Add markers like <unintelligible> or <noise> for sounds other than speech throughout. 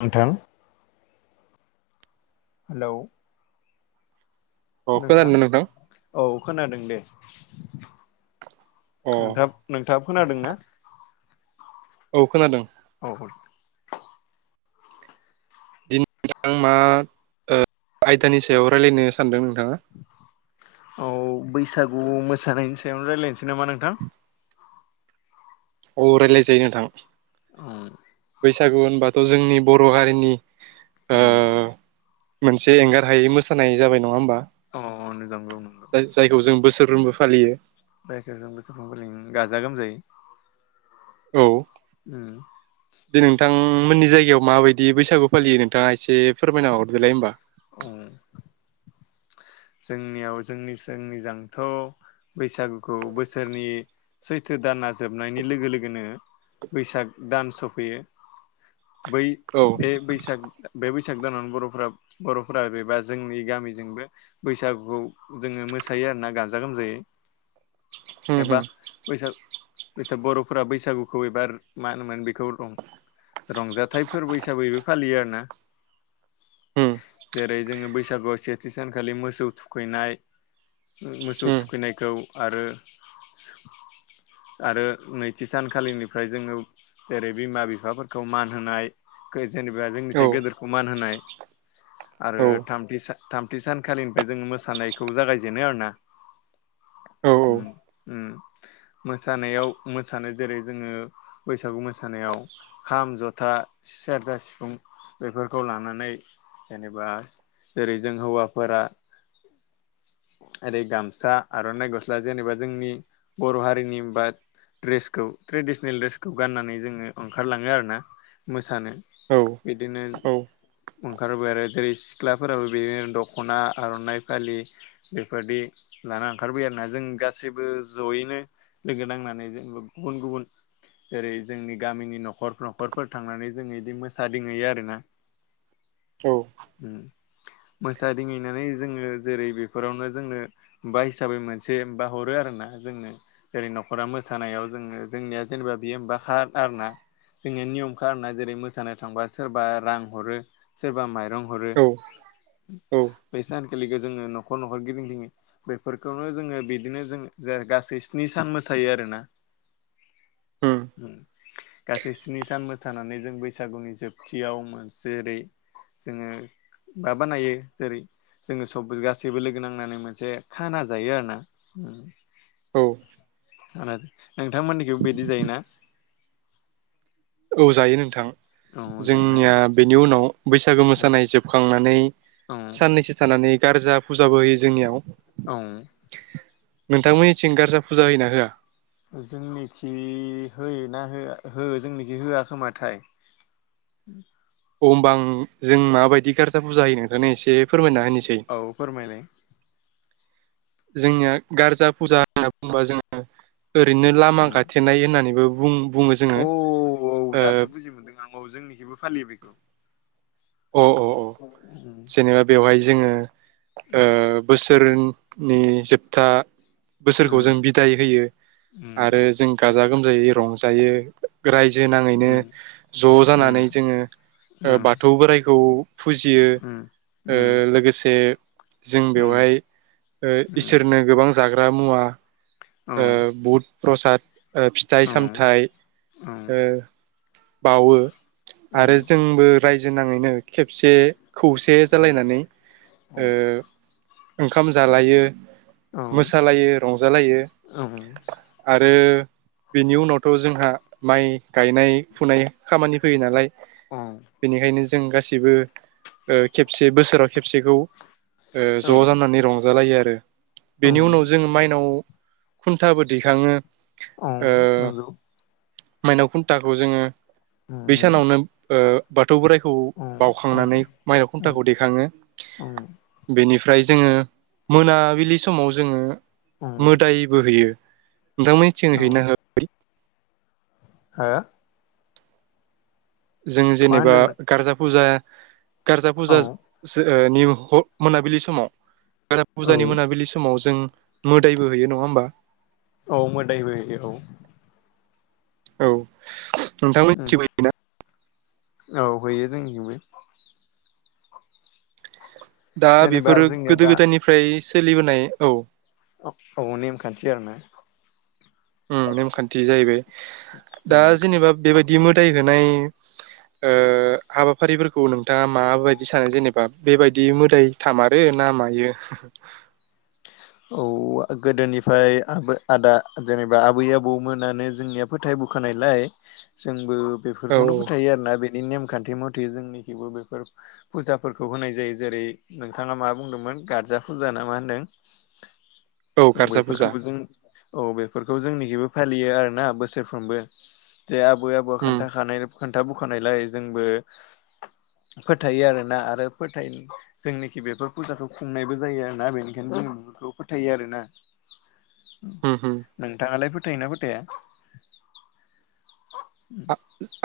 नोंथां हेलौ अ नोंथां खोनादोंना औ खोनादों दे अ <inaudible> नोंथांब नोंथाङाबो खोनादोंना? औ खोनादों दिनै नोंथां मा आयदानि सायाव रायजलायनो सानदों नोंथां? औ। बैसागु मोसानायनि सायावनो रायजलायनोसै नामा नोंथां रायलाय जायो नोंथां औ बैसागु बाथ' जोंनि बर' हारिनि औ। मोनसे एंगार हायै मोसानाय जाबाय नङा होनोमबा अ न नगौ नंगौ जों बोसोरफ्रोमबो फालियो जायखौ जों बोसोरफ्रोमबो फालियो गाजा गोमजायै औ उम दे नोंथां मोननि जायगायाव माबायदि बैसागु फालियो नोंथाङा एसे फोरमायना हरदोलाय होमबा जोंनियाव जोंनि जोंनिजोंथ' बैसागुखौ बोसोरनि सैथो दाना जोबनायनि लोगो लोगोनो बैसाग दान सफैयो। बै औ बे बैसाग बे बैसाग दानाव बर'फोरा बर'फोरा बेबा जोंनि गामिजोंबो बैसागुखौ जोङो मोसायो आरोना गाजा गोमजायै होम होम एबा बैसागो बर'फोरा बैसागुखौ एबा मा होनोमोन बेखौ रंजाथाइ फोरबो हिसाबैबो फालियो आरो ना। होम। जेरै जोङो बैसागुआव सेथि सानखालि मोसौ थुखैनाय मोसौ होम थुखैनायखौ आरो आरो नैथि सानखालिनिफ्राय जोङो जेरै बिमा बिफाफोरखौ मान होनाय जेनेबा औ जोंनिफ्रायाय गदोरखौ मान होनाय आरो औ थामथि। थामथि सानखालिनिफ्राय जोङो मोसानायखौ जागायजेनो आरो ना औ मोसानायाव मोसानो जेरै जोङो बैसागु मोसानायाव खाम जथा सेरजा सिफुं बेफोरखौ लानानै जेनेबा जेरै जों हौवाफोरा ओरै गामसा आर'नाइ गस्ला जेनेबा जोंनि बर' हारिनि बा ड्रेसखौ ट्रेडिसनेल ड्रेसखौ गाननानै जोङो ओंखारलाङो आर ना मोसानो औ बिदिनो औ ओंखारबाय आरो जेरै सिख्लाफोराबो बिनो दख'ना आर'नाइ फालि बेफोरदि लाना ओंखारबोयो आरोना जों गासैबो जयैनो लोगो नांनानै जेनबा गुबुन गुबुन जेरै जोंनि गामिनि न'खर न'खरफोर थांनानै जोंङो बिदि मोसाादंहैयो आरोना। औ। मोसाादिहैनानै जोङो जेरै बेफोरावनो जोंनो मा हिसाबै मोनसेा हरो आरो ना जोंनो जेरै न'खरा मोसानायाव जोङो जोंनिया जेनेबा बियो हबा आरो ना जोंनिया नियम ख आर ना जेरै मोसानो थांबा सोरबा रां हरो सोरबा मायरं हरो औ बै सान नखर गिरिजों न'खर न'खर गिदिं गिङो बेफोरखौनो जोङो बिदिनो जों ज गासै स्नि सान मोसायो आरोना होम औ। गासै स्नि सान मोसानानै जों बैसागुनि जोबथियाव मोनसेेरै जोङो माबानायो जेरै जोङो सबबो गासै जेबो लोगो नांनानै मोनसे खाना जायो आरो ना उम औ खाना नोंथांमोननिखैबो बिदि जायोना औ जायो नोंथां औ जायोना जोंनिया बेनि उनाव बैसागो मोसानाय जोबखांनानै औ साननैसो थानानै गार्जा फुजाबो होयो जोंनियाव औ नोंथां मोननिथिं गार्जा फुजा होयोना होआ? जोंनिखि होयो ना होया हो जोंनिखि होया खोमाथाय। अम आं जों मा बायदि गार्जा पुजा होयो नोंथांनो इसे फोरमायना होनोसै औ फोरमायनाय जोंनिया गार्जा फुजा होनना बुंबा जोङो ओरैनो लामा गाथेनाय होननानैबो बुं बुङो जोङो औ-औ दासो बुजि मोनदों आं औ जोंनिखिबो फालियो बेखौ। अ अ अ उम जेनेबा बेवहाय जोङो ओ बोसोर नि जोबथा बोसोरखौ जों उम बिदाय होयो आरो जों गाजा गोमजायो रंजायो। रायजो नाङैनो उम ज' उम जानानै जोङो ओ उम बाथ बाथौ बोराइखौ फुजियो उम ओ लोगोसे जों उम बेवहाय ओ उम इसोरनो गोबां जाग्रा <unintelligible> मुवा उम औ ओ बुध प्रसाद ओ फिथाइ औ सामथाइ ओ बावो आरो जोंबो <unintelligible> खेबसे खौसे जालायनानै ओ ओंखाम जालायो औ मोसालायो रंजालायो उम आरो बेनि उनावथ' जोंहा माइ गायनाय फुनाय खामानि फैयो नालाय अ बेनिखायनो जों गासिबो ओ खेबसे बोसोराव खेबसेखौ ओ औ ज' जानानै रंजालायो आरो औ बेनि उनाव जों माइनाव खुन्थाबो दैखाङो। औ ओ नोंगौ। माइनाव खुन्थाखौ जोङो उम बे उम सानावनो ओ बाथौ बोराइखौ उम बावखांनानै माइनाव उम खुन्थाखौ दैेखाङो उम बेनिफ्राय ओमफ्राय जोङो मोनाबिलि समाव जोङो उम मोदायबो होयो। नोंथांमोननिथिं औ हैना होआ बै हो जों मा जेनेबा होनदों गारजा फुजा गारजा फुजा नों <unintelligible> ओ <unintelligible> मोनाबिलि समाव <unintelligible> औ फुजानि मोनाबिलि समाव जों मोदायबो हैयो नङा होमबा? औ मोदायबो होयो औ। औ। नोंथां <unintelligible> उम होयोना? औ हैयो जोंजोंबो। दा जेनेबा बेफोरो जोंनिया दा गोदो- गोदायनिफ्राय <unintelligible> सोलिबोनाय औ। औ नेमखानथि आरोना उम नेमखान्थि जाहैबाय दा उम जेनेबा बेबायदि बिदि मोदाय ओ होनाय ओ हाबाफारिफोरखौ नोंथाङा माबायदि सानो जेनेबा बेबायदि मोदाय थामारो ना मायो? औ गोदोनिफ्राय आबै- आदा जेनेबा आबै- आबौमोनानो जोंनिया फोथाय बोखानायलाय जोंबो औ बेफोरखौनो फोथायो आरोना बे बि नेमखान्थि मथे जोंनिखिबो बेफोर फुजाफोरखौ होनाय जायो जेरै नोंथाङा मा बुंदोंमोन गारजा फुजा ना मा होन्दों? औ <unintelligible> गारजा फुजा बेफोरखौबो जों औ बेफोरखौ जोंनिखिबो फालियो आरो ना बोसोरफ्रोमबो जे आबै -आबौ उम खोन्थाखानाय खोन्थाबोखानायलाय जोंबो फोथायो आरोना, आरो फोथाय जोंनोखि बेफोर फुजाखौ खुंनायबो जायो आरोना बेनिखायनो जों बेखौ फोथायो आरोना। उम उम नोंथाङालाय? फोथायोना -फोथाया? आ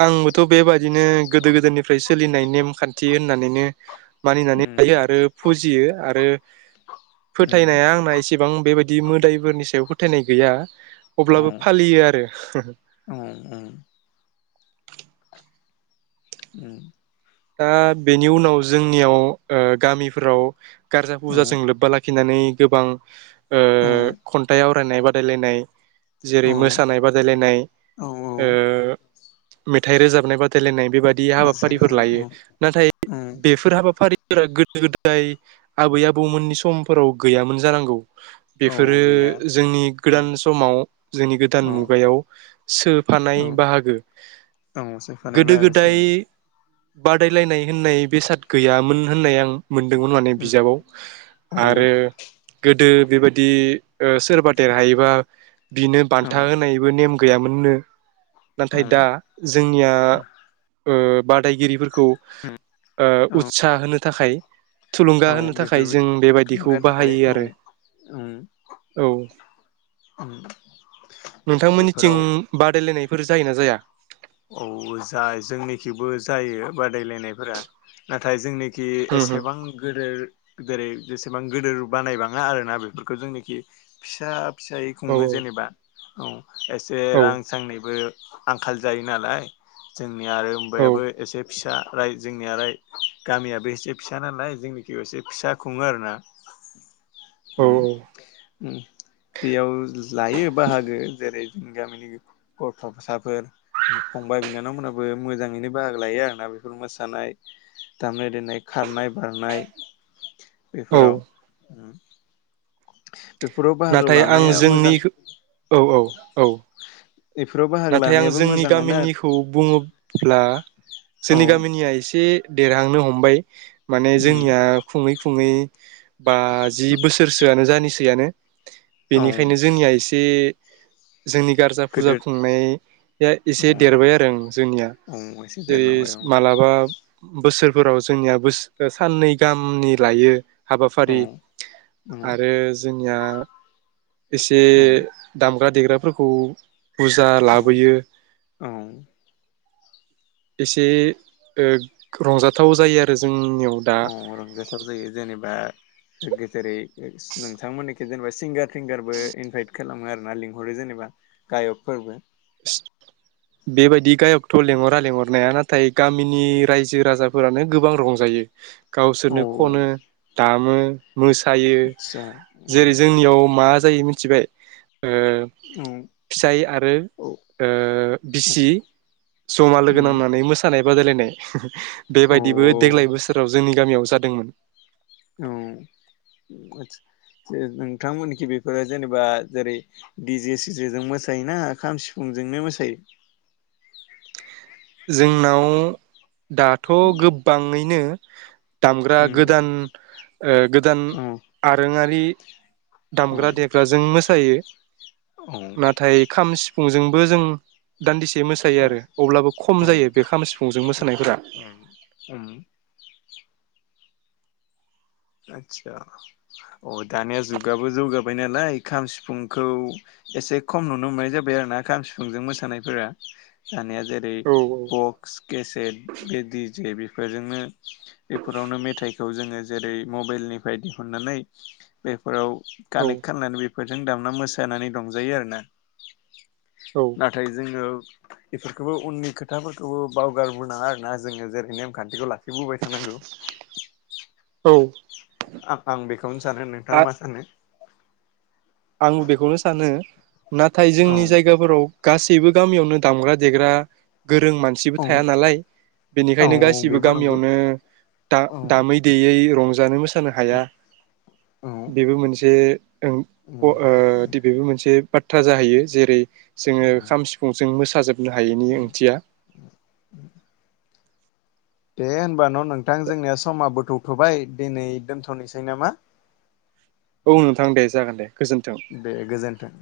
आंबोथ' बेबादिनो गोदो -गोदायनिफ्रायसो सोलिनाय नेमखान्थि होननानैनो मानिनानै उम लायो आरो फुजियो आरो उम फोथायनाया आंना एसेबां बेबायदि मोदायफोरनि सायाव <unintelligible> फोथायनाय गैया। अब्लाबो उम फालियो आरो। औ उम उं दा बेनि उनाव जोंनियाव ओ गामिफोराव गारजा औ फुजाजों लोब्बा लाखिनानै गोबां ओ औ खन्थाइाव फरायनाय बादायलायनाय जेरै औ मोसानाय बादायलायनाय ओ मेथाइ रोजाबनाय बादायलायनाय बेबादि हाबाफारिफोर लायो। नाथाय औ बेफोर हाबाफारि <unintelligible> गोदो गोदाय आबै आबौमोननि समफोराव गैयामोन जानांगौ। औ बेफोरो गैया जोंनि उम गोदान समाव जोंनि गोदान औ मुगायाव सोफानाय औ बाहागो औ सोफानाय गोदो बाहागोसो गोदाय बादायलायनाय होननाय बेसाद गैयामोन होननाय आं मोनदोंमोन माने उम बिजाबाव औ आरो गो गोदो बेबायदि ओ सोरबा देरहायोबा बिनो औ बान्था होनायबो नेम गैयामोननो। नाथाय दा जोंनिया ओ बादायगिरिफोर खौ ओ औ उत्सा होनो थाखाय थुलुंगा औ होनो थाखाय जों बेफोरबायदि बेबायदिखौ थुलुंगानि थाखाय बाहायो औ आरो उम औ उम नोंथांमोननिथिं बेफोराव बादायलायनाय बेफोर जायोना जाया? औ जाय जोंनिखेबो जायो बादायलायनायफोरा नाथाय जोंनि कि होम होम एसेबां गोदोर जेरै जेसेबां गोदोर बानायबाङा आर ना बेफोरखौ जोंनोखि फिसा फिसायै औ खुङो औ जेनेबा। औ एसे रां औ सांनैबो आंखाल जायो नालाय जों <unintelligible> आरो होमबाबो एसे फिसा रायजोनियालाय गामियाबो एसे फिसा नालाय जोंनिखिबो एसे फिसा खुङो आरोना। औ उम उम बेयाव लायो बाहागो जेरै जोंनि गामिनि गथ'साफोर फंबाय बिनानावमोनहाबो मोजाङैनो बाहागो लायो आरोना बेफोर मोसानाय दामनाय देनाय खारनाय बारनाय। बेफोराव। औ बेफोराव बाहागो नाथाय आं लानाया जोंनि मोजां औ-औ। औ। बेफोराव बाहागो नाथाय आं लानायाबो जोंनि मोजाङानो गामिनिखौ बुङोब्ला। औ जोंनि गामिनिया एसे देरहांनो हमबाय। माने जोंनिया खुंयै खु खुङै। बाजि बोसोरसोआनो जानि सैयानो। औ बेनिखायनो जोंनिया एसे जोंनि गारजा फुजा गोदो खुंनाया औ एसे देरबाय आरो आं जोंनिया औ एसे जेरै देरलांबाय औ मालाबा बोसोरफोराव जोंनिया बोस ओ साननै गाहामनि लायो। औ हाबाफारि आरो जोंनिया एसे औ दाम दामग्रा देग्राफोरखौ। बुजा लाबोयो। औ। एसे ओ रंजाथाव जायो आरो जों औ रंजासार जायो जेनेबा जेरै- नोंथांमोननिखि जेनेबा सिंगार थिंगारबो इनभाइट खालामो आरोना लिंहरो जेनेबा गायकफोरबो। बेबायदि गायकथ' लेंहरा लेंहरनाया ना थाय गामिनि रायजो राजाफोरानो गोबां रंजायो। औ गावसोरनो खनो दामो। मोसायो आतसा औ जेरै- जोंनियाव मा जायो मि थिबाय। ओ औ फिसाइ आरो। औ ओ बिसि जमा लोगो नांनानै मोसानाय बा बादायलायनाय। औ बेबायदिबो देग्लाय बोसोराव जोंनि गामियाव जाद दोंमोन। औ नोंथांमोनखि बेफोरो जेनेबा जेरै- दिजे सिजेजों मोसायोना खाम सिफुंजोंनो मोसायो? जोंनाव दाथ' गोबाङैनो <inaudible> दामग्रा उम गोदान गोदान औ आरोङारि औ दामग्रा देग्राजों मोसायो। यो नाथाय खाम सि फुंजोंबो जों दान्दिसे मोसायो औ आरो अब्लाबो औ खम जायो बे खाम सिफुंजों मोसानायफोरा औ औ आदसा अ दानिया जुगाबो जौगाबाय नालाय खाम सिफुंखौ एसे खम नुनो मोननाय जाबाय आरो ना खाम सिफुंजों मोसानायफोरा दानिया जेरै औ बक्स केसेट दिजे बेफोर बेजोंनो बेफोरावनो मेथाइखौ जोङो जेरै मबाइल निफ्राय दिहुननानै बे फोराव औ कानेक्ट खालामनानै बेफोरजों दामना मोसायो। जानानै दंजायो आरोना औ नाथाय जोङो बेफोरखौबो उननि खोथाफोरखौबो बावगारबोनाङा आरोना जोङो जेरै नेमखान्थिखौ लाखिबोबाय थानांगौ। औ। आं बेखौनो सानो नोंथाङा मा सानो? आंबो बेखौनो सानो। नाथाय औ जोंनि जायगाफोराव गासैबो गामियावनो दामग्रा देग्रा गोरों मानसिबो थाया औ नालाय औ बिनिखायनो गासिबो बेबो नंगौ गामियावनो दा औ दामै देयै रं <unintelligible> हाया दे बेबो मोनसे औ। ओ दि बेबो मोनसे बाथ्रा जाहैयो जेरै जोङो खाम सिफुं जों मोसा हायैनि ओंथिया दे होमबा न' नोंथां जोंनिया समाबोथ' थबाय दिनै दोनथ'नोसै नामा? औ नोंथां दे जागोन दे। गोजोन्थों दे गोजोन्थों।